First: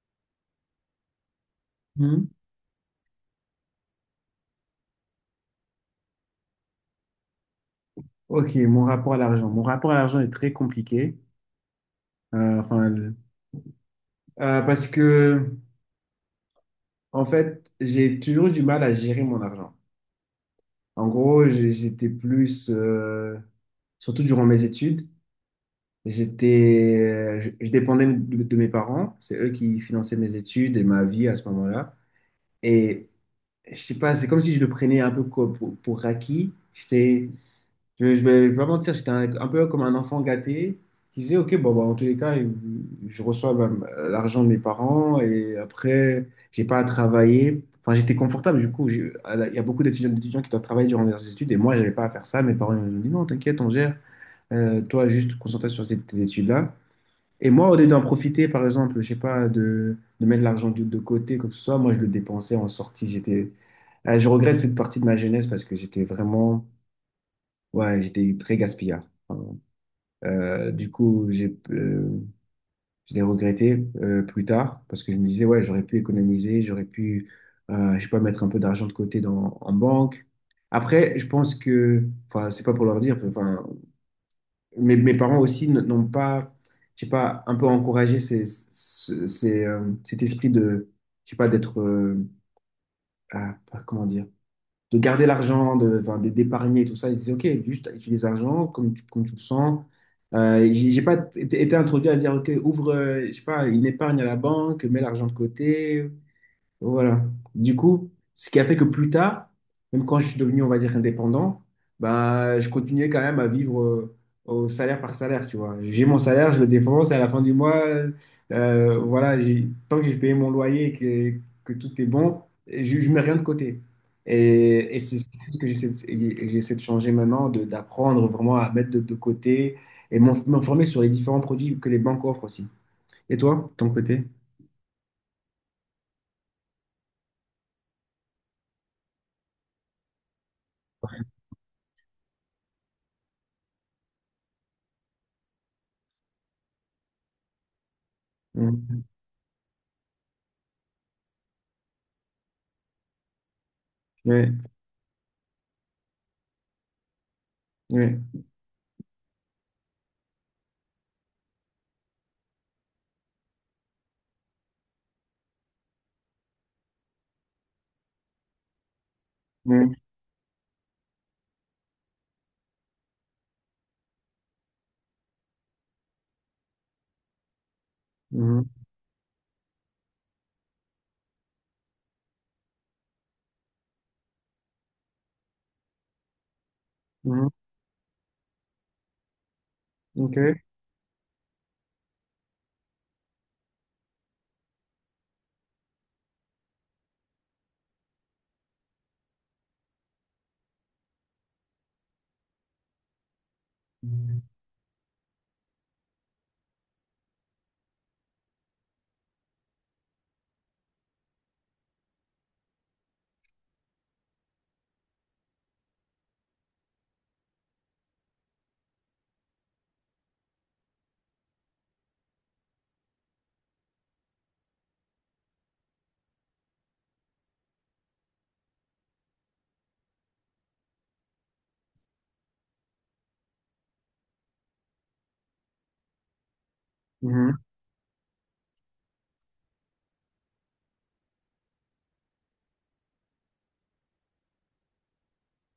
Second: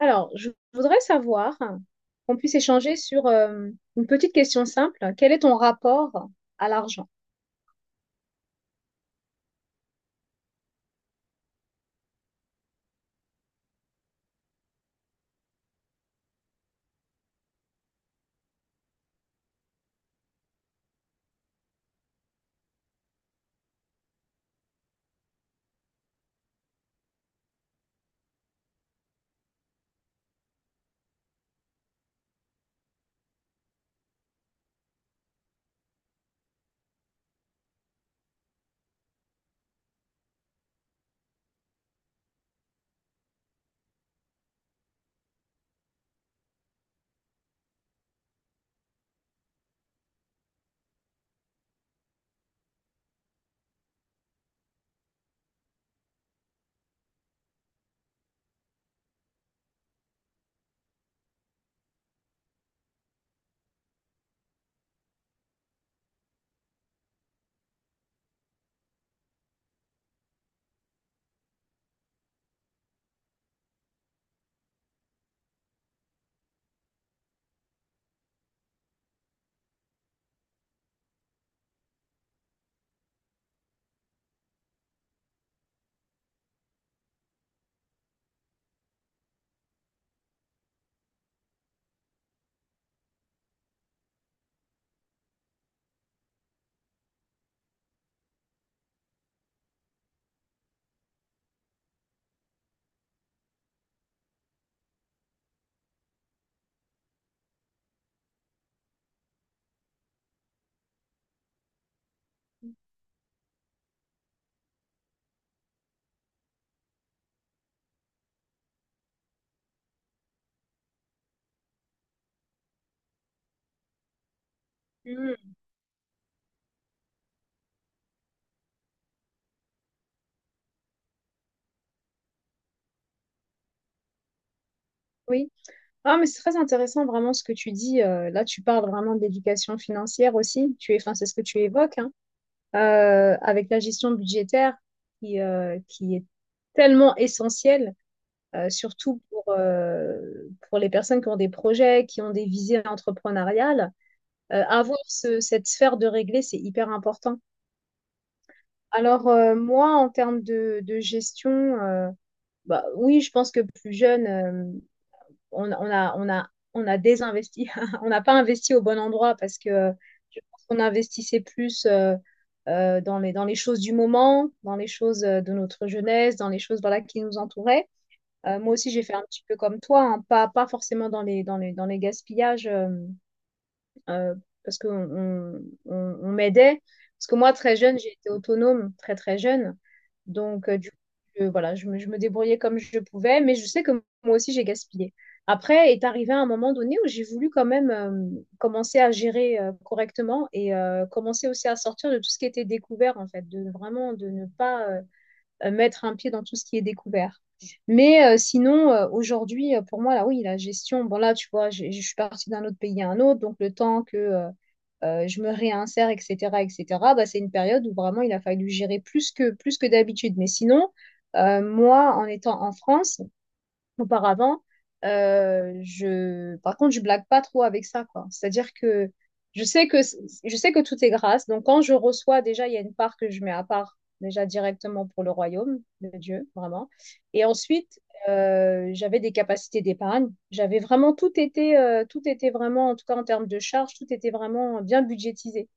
Alors, je voudrais savoir, hein, Hmm. qu'on puisse échanger sur une petite question simple. Quel est ton rapport à l'argent? Ok, mon rapport à l'argent. Mon rapport à l'argent est très compliqué. Euh, enfin, le- euh, parce que, En fait, j'ai toujours eu du mal à gérer mon argent. En gros, j'étais plus, surtout durant mes études, je dépendais de mes parents. C'est eux qui finançaient mes études et ma vie à ce moment-là. Et je sais pas, c'est comme si je le prenais un peu pour acquis. Je vais pas mentir, j'étais un peu comme un enfant gâté qui disait, OK, bon, bah, en tous les cas, je reçois bah, l'argent de mes parents et après, j'ai pas à travailler. Enfin, j'étais confortable, du coup, il y a beaucoup d'étudiants qui doivent travailler durant leurs études et moi, j'avais pas à faire ça. Mes parents ils m'ont dit, non, t'inquiète, on gère. Toi, juste concentre-toi sur tes études-là. Et moi, au lieu d'en profiter, par exemple, je sais pas, de mettre l'argent de côté, quoi que ce soit, moi, je le dépensais en sortie. Je regrette cette partie de ma jeunesse parce que j'étais vraiment, ouais, j'étais très gaspillard. Euh, du coup, j'ai, euh, je l'ai regretté plus tard parce que je me disais, ouais, j'aurais pu économiser, je sais pas, mettre un peu d'argent de côté en banque. Après, je pense que, enfin, c'est pas pour leur dire, enfin, mes parents aussi n'ont pas, je sais pas, un peu encouragé cet esprit de, je sais pas, ah, comment dire de garder l'argent, enfin, d'épargner, tout ça. Ils disaient, OK, juste utilise l'argent comme tu le sens. J'ai pas été introduit à dire, OK, ouvre, je sais pas, une épargne à la banque, mets l'argent de côté. Voilà. Du coup, ce qui a fait que plus tard, même quand je suis devenu, on va dire, indépendant, bah, je continuais quand même à vivre au salaire par salaire, tu vois. J'ai mon salaire, je le défonce, et à la fin du mois, voilà, tant que j'ai payé mon loyer et que tout est bon, je mets rien de côté. Et c'est Hmm. ce que et j'essaie de changer maintenant, d'apprendre vraiment à mettre de côté et m'informer sur les différents produits que les banques offrent aussi. Et toi, de ton côté? Oui. Ah, mais c'est très intéressant vraiment ce que tu dis. Là, tu parles vraiment d'éducation financière aussi. Tu es, enfin, c'est ce que tu évoques, hein, avec la gestion budgétaire qui est tellement essentielle, Mm. surtout pour les personnes qui ont des projets, qui ont des visées entrepreneuriales. Ouais, Avoir cette sphère de régler, c'est hyper important. ouais, Alors, moi, en termes de gestion, euh, bah, oui, je pense que plus jeune, on, on a, on a, on a désinvesti. On n'a pas investi au bon endroit parce que ouais. Je pense qu'on investissait plus dans dans les choses du moment, dans les choses de notre jeunesse, dans les choses voilà, qui nous entouraient. Mhm. Moi aussi, j'ai fait un petit peu comme toi, hein, pas forcément dans dans les gaspillages. Euh, Parce qu'on m'aidait. Parce que Mhm. moi, très jeune, j'ai été autonome, très très jeune. Ok. Donc, du coup, voilà, je me débrouillais comme je pouvais, mais je sais que moi aussi, j'ai gaspillé. Après est arrivé un moment donné où j'ai voulu quand même commencer à gérer correctement et commencer aussi à sortir de tout ce qui était découvert, en fait, de vraiment de Mhm. ne pas mettre un pied dans tout ce qui est découvert. Mais sinon, aujourd'hui, pour moi, là, oui, la gestion, bon, là, tu vois, je suis partie d'un autre pays à un autre, donc le temps que je me réinsère, etc., etc., bah, c'est une période où vraiment il a fallu gérer plus que d'habitude. Mais sinon, moi, en étant en France, auparavant, je... Par contre, je blague pas trop avec ça, quoi. C'est-à-dire que je sais que, c- je sais que tout est grâce. Donc, quand je reçois, déjà, il y a une part que je mets à part, déjà directement pour le royaume de Dieu, vraiment. Et Mhm. ensuite, j'avais des capacités d'épargne. J'avais vraiment tout été, tout était vraiment, en tout cas en termes de charges, tout était vraiment bien budgétisé.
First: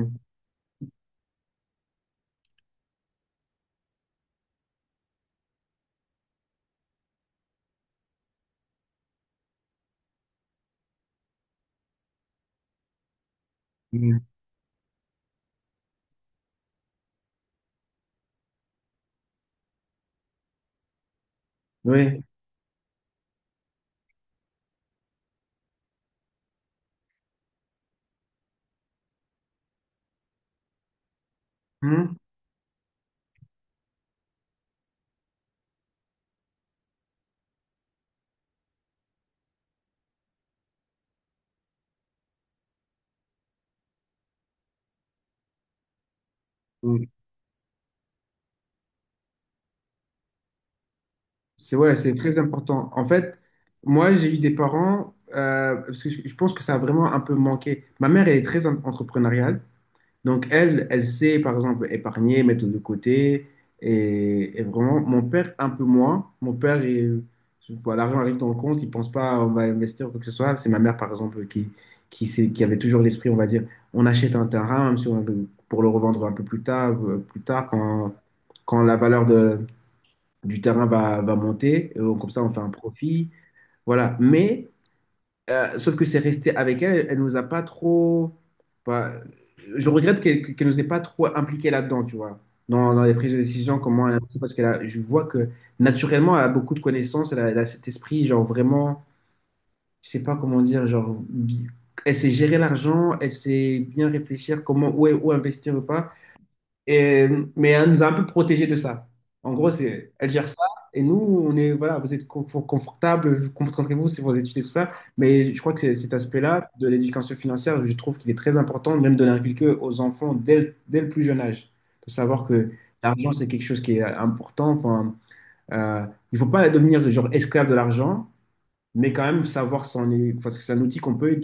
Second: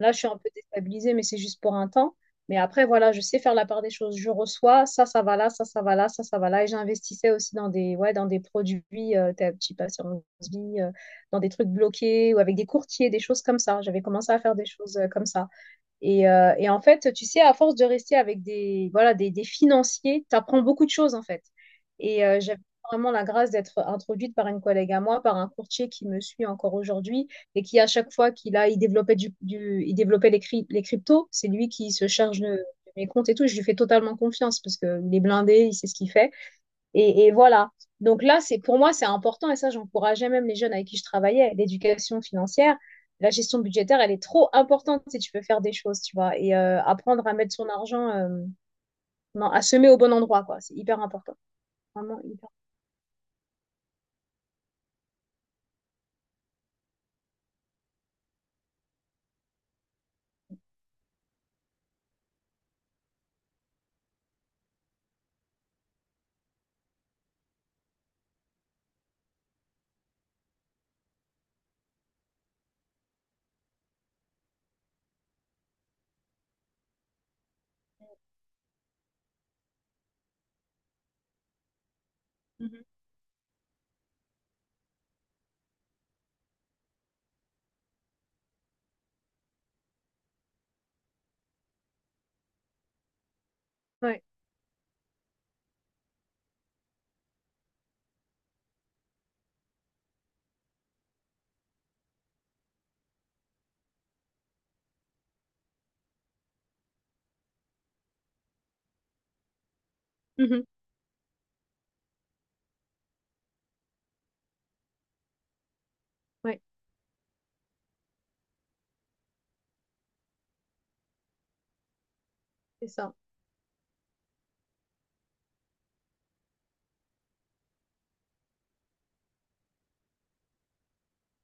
Là, je suis un peu déstabilisée, mais c'est juste pour un temps. Mais après, voilà, je sais faire la part des choses. Je reçois, ça va là, ça va là, ça va là. Et j'investissais aussi dans des, ouais, dans des produits, ta petite assurance vie, dans des trucs bloqués ou avec des courtiers, des choses comme ça. J'avais Mhm. commencé à faire des choses comme ça. Et en fait, tu sais, à force de rester avec des, voilà, des financiers, tu apprends beaucoup de choses, en fait. Oui. Et j'avais vraiment la grâce d'être introduite par une collègue à moi, par un courtier qui me suit encore aujourd'hui et qui, à chaque fois qu'il a, il développait, il développait les cryptos, c'est lui qui se Mhm. charge de mes comptes et tout. Je lui fais totalement confiance parce qu'il est blindé, il sait ce qu'il fait. Et voilà. Donc là, c'est pour moi, c'est important et ça, j'encourageais même les jeunes avec qui je travaillais, l'éducation financière. La gestion budgétaire, elle est trop importante si tu veux faire des choses, tu vois, et Mhm. apprendre à mettre son argent, non, à semer au bon endroit, quoi. C'est hyper important. C'est ouais, c'est Vraiment très hyper. important. En fait, moi, j'ai eu des parents, parce que je pense que ça a vraiment un peu manqué. Ma mère, elle est très entrepreneuriale. Donc, elle, elle sait, par exemple, épargner, mettre de côté. Et vraiment, mon père, un peu moins. Mon père, bon, l'argent arrive dans le compte, il ne pense pas on va investir ou quoi que ce soit. C'est ma mère, par exemple, qui avait toujours l'esprit, on va dire, on achète un terrain, même si on- pour le revendre un peu plus tard, plus tard quand, quand la valeur du terrain va monter. Et donc, comme ça, on fait un Mhm. profit. Voilà. Mais sauf que c'est resté avec elle, elle nous a pas trop. Bah, je regrette qu'elle nous ait pas trop impliqué là-dedans, tu vois, dans les prises de décision, comment elle Ouais. parce que là, je vois que naturellement, elle a beaucoup de connaissances, elle a cet esprit, genre vraiment, je sais pas comment dire, elle sait gérer l'argent, elle sait bien réfléchir comment où, où investir ou pas. Et, mais elle nous a un peu protégés de ça. En gros, c'est, elle gère ça. Mhm. Et nous, on est, voilà, vous êtes confortable, concentrez-vous sur vos études et tout ça. Mais je crois que cet Ouais. aspect-là de l'éducation financière, je trouve qu'il est très important, même de l'inculquer aux enfants dès le plus jeune âge. De savoir que C'est ça. l'argent, c'est quelque chose qui est important. Enfin, euh, il ne faut pas devenir genre esclave de l'argent, mais quand même savoir parce que c'est un outil qu'on peut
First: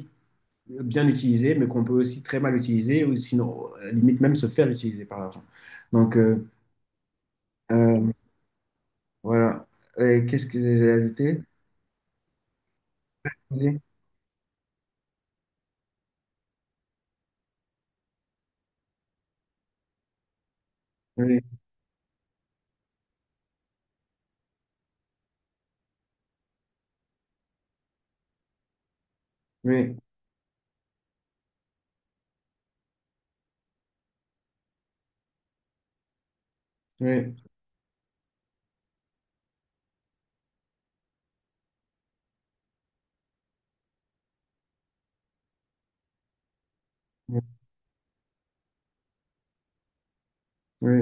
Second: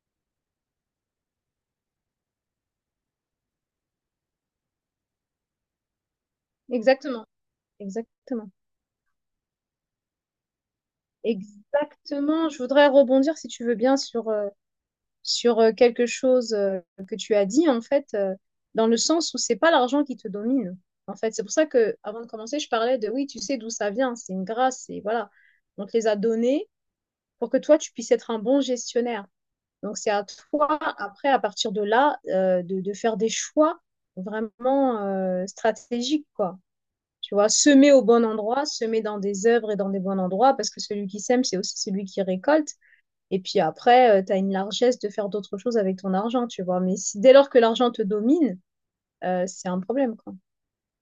bien utiliser, mais qu'on peut aussi très mal utiliser, ou sinon, limite même se faire utiliser par l'argent. Donc, Exactement. euh, Exactement. voilà. Et qu'est-ce que j'ai ajouté? Exactement. Je voudrais rebondir, si tu veux Oui, bien, sur quelque chose que tu as dit, en fait, dans le sens où c'est pas l'argent qui te domine. En fait, oui, c'est pour ça que avant de commencer, je parlais de oui, tu sais d'où ça vient, c'est une grâce, et voilà. On te les a donnés pour que toi, tu puisses être un bon gestionnaire. oui, Donc, c'est à toi, après, à partir de là, de faire des choix vraiment stratégiques, quoi. oui, Tu vois, semer au bon endroit, semer dans des œuvres et dans des bons endroits, parce que celui qui sème, c'est aussi celui qui récolte. Et puis après, tu as une largesse de faire d'autres choses avec ton argent, tu vois. Mais si, dès oui. lors que l'argent te domine, c'est un problème, quoi. Oui.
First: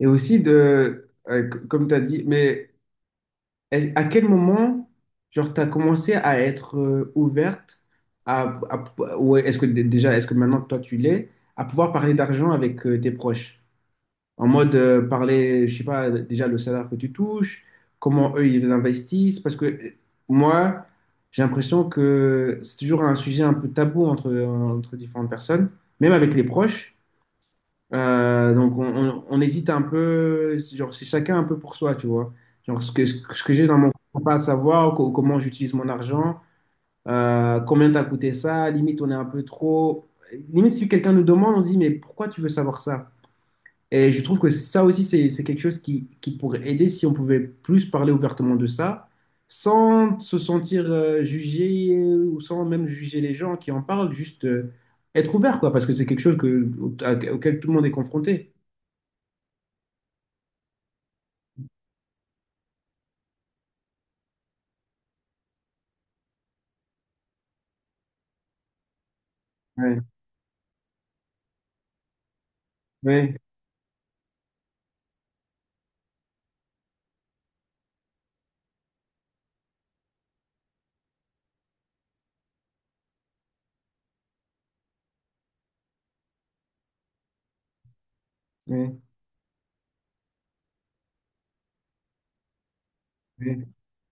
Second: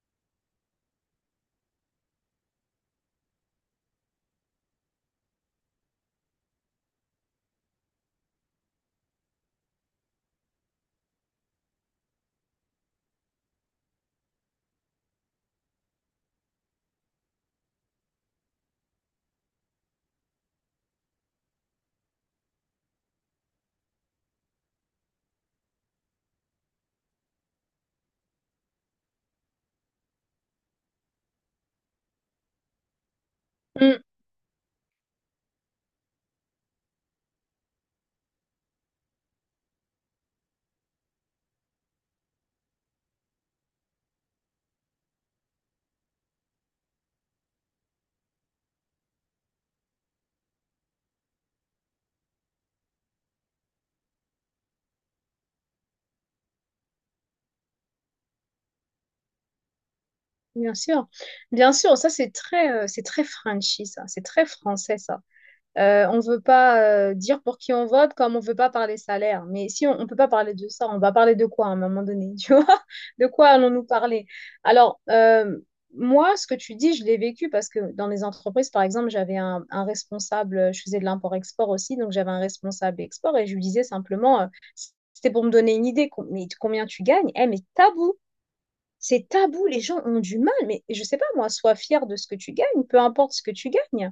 Et aussi de, comme tu as dit, mais à quel moment, genre, tu as commencé à être ouverte ou est-ce que déjà, est-ce que maintenant, toi, tu l'es, à pouvoir parler d'argent avec tes proches? En mode, parler, je sais pas, déjà le salaire que tu touches, comment eux ils investissent, parce que moi, j'ai l'impression que c'est toujours un sujet un peu tabou entre, entre différentes personnes, même avec les proches. Donc on hésite un peu, c'est genre c'est chacun un peu pour soi, tu vois. Genre ce que j'ai dans mon Mm, compte, pas à savoir, comment j'utilise mon argent, combien t'as coûté ça, limite on est un peu trop. Limite si quelqu'un nous demande, on se dit mais pourquoi tu veux savoir ça? Et je trouve que ça aussi, c'est quelque chose qui pourrait aider si on pouvait plus parler ouvertement de ça, sans se sentir jugé ou sans même juger les gens qui en parlent, juste être ouvert, quoi, parce que c'est quelque chose que, auquel tout le monde est confronté. bien sûr. Bien sûr, ça c'est c'est très Frenchy, ça. C'est très français, ça. On ne veut pas dire pour qui on vote, comme on ne veut pas parler salaire. Mais si on Ouais, ne peut pas parler de ça, on va parler de quoi à un moment donné, tu vois? De ouais, quoi allons-nous parler? Alors, moi, ce que tu dis, je l'ai vécu parce que dans les entreprises, par exemple, j'avais un responsable, je faisais de l'import-export aussi, donc j'avais un responsable export et je lui disais simplement, c'était pour me donner une idée, mais combien tu gagnes? Eh, mais tabou! ouais, C'est tabou, les gens ont du mal, mais je sais pas moi, sois fier de ce que tu gagnes, peu importe ce que tu ouais. gagnes.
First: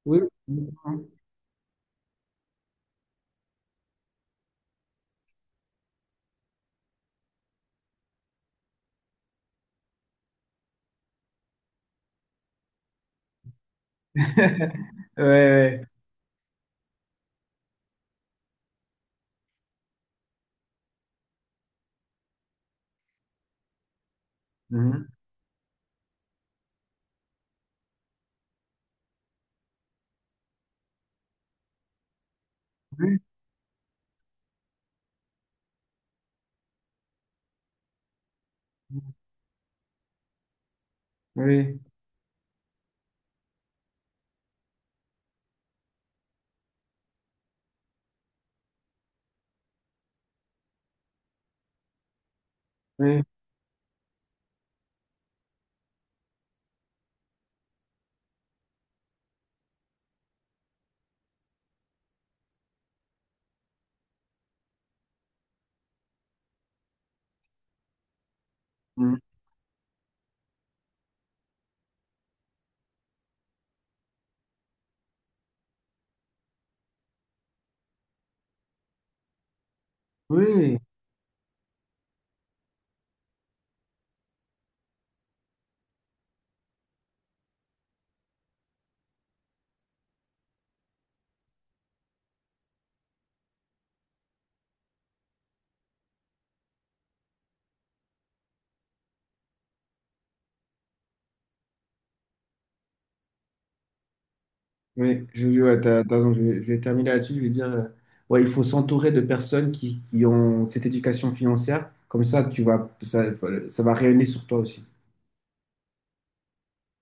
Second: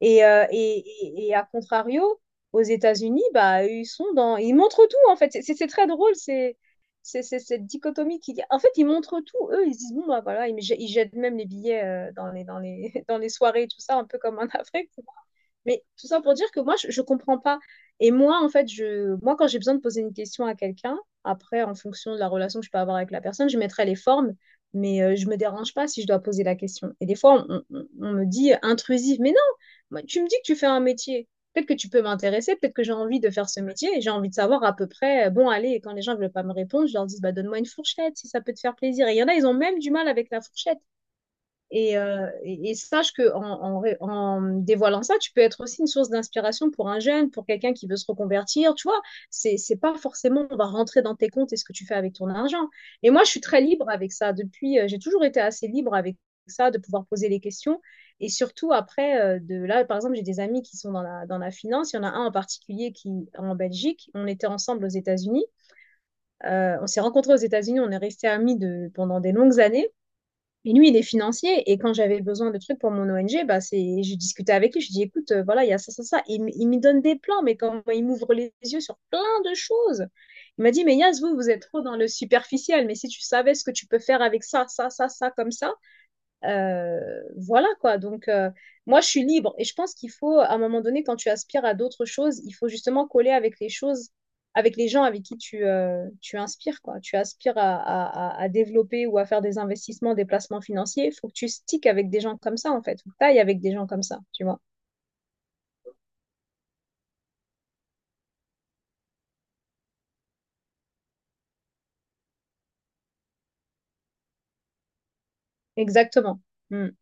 Et, Oui. Et à contrario, aux États-Unis, bah, ils sont dans... Ils montrent tout, en fait. C'est très drôle, c'est cette dichotomie qui... En fait, ils montrent tout. Eux, ils se disent, bon, bah voilà, ils jettent même les billets dans dans les soirées, tout ça, un peu comme en Afrique. Ouais, Mais tout ça pour dire que moi, je comprends pas. Et moi, en fait, moi, quand j'ai besoin de poser une question à quelqu'un, après, en fonction de la relation que je peux avoir avec la personne, je mettrai les formes, ouais. mais Mhm. Je ne me dérange pas si je dois poser la question. Et des fois, on me dit intrusive, mais non, moi, tu me dis que tu fais un métier. Peut-être que tu peux m'intéresser, peut-être que j'ai Oui, envie de faire ce métier et j'ai envie de savoir à peu près, bon, allez, et quand les gens ne veulent pas me répondre, je leur dis, bah, donne-moi une fourchette si ça peut te faire plaisir. Et il y en a, ils ont même du mal avec la fourchette. oui, Et, et sache que en dévoilant ça, tu peux être aussi une source d'inspiration pour un jeune, pour quelqu'un qui veut se reconvertir. Tu vois, c'est pas forcément on va rentrer dans tes comptes et ce que tu fais avec ton argent. Et oui. moi, je suis très libre avec ça. Depuis, j'ai toujours été assez libre avec ça, de pouvoir poser les questions. Et surtout après, de là, par exemple, j'ai des amis qui sont dans la finance. Il y en a un en particulier qui en Belgique. On était ensemble aux États-Unis. On s'est rencontrés aux États-Unis. On est restés amis de pendant Mhm. des longues années. Et lui, il est financier. Et quand j'avais besoin de trucs pour mon ONG, bah c'est, je discutais avec lui. Je dis, écoute, voilà, il y a ça, ça, ça. Il me donne des plans, mais comment il m'ouvre les yeux sur plein de choses. Il m'a Oui. dit, mais Yas, vous, vous êtes trop dans le superficiel. Mais si tu savais ce que tu peux faire avec ça, ça, ça, ça, comme ça, voilà quoi. Donc, moi, je suis libre et je pense qu'il faut, à un moment donné, quand tu aspires à d'autres choses, il faut justement coller avec les choses, avec les gens avec qui tu, tu inspires quoi. Tu aspires à développer ou à faire des investissements, des placements financiers. Il faut que tu sticks avec des gens comme ça en fait. Faut que t'ailles avec des gens comme ça, tu vois. Oui, ouais, t'as raison, je vais terminer là-dessus. Je vais dire, ouais, il faut s'entourer de personnes qui ont cette éducation financière. Comme ça, tu vas, ça va rayonner sur toi aussi. Exactement. Mm.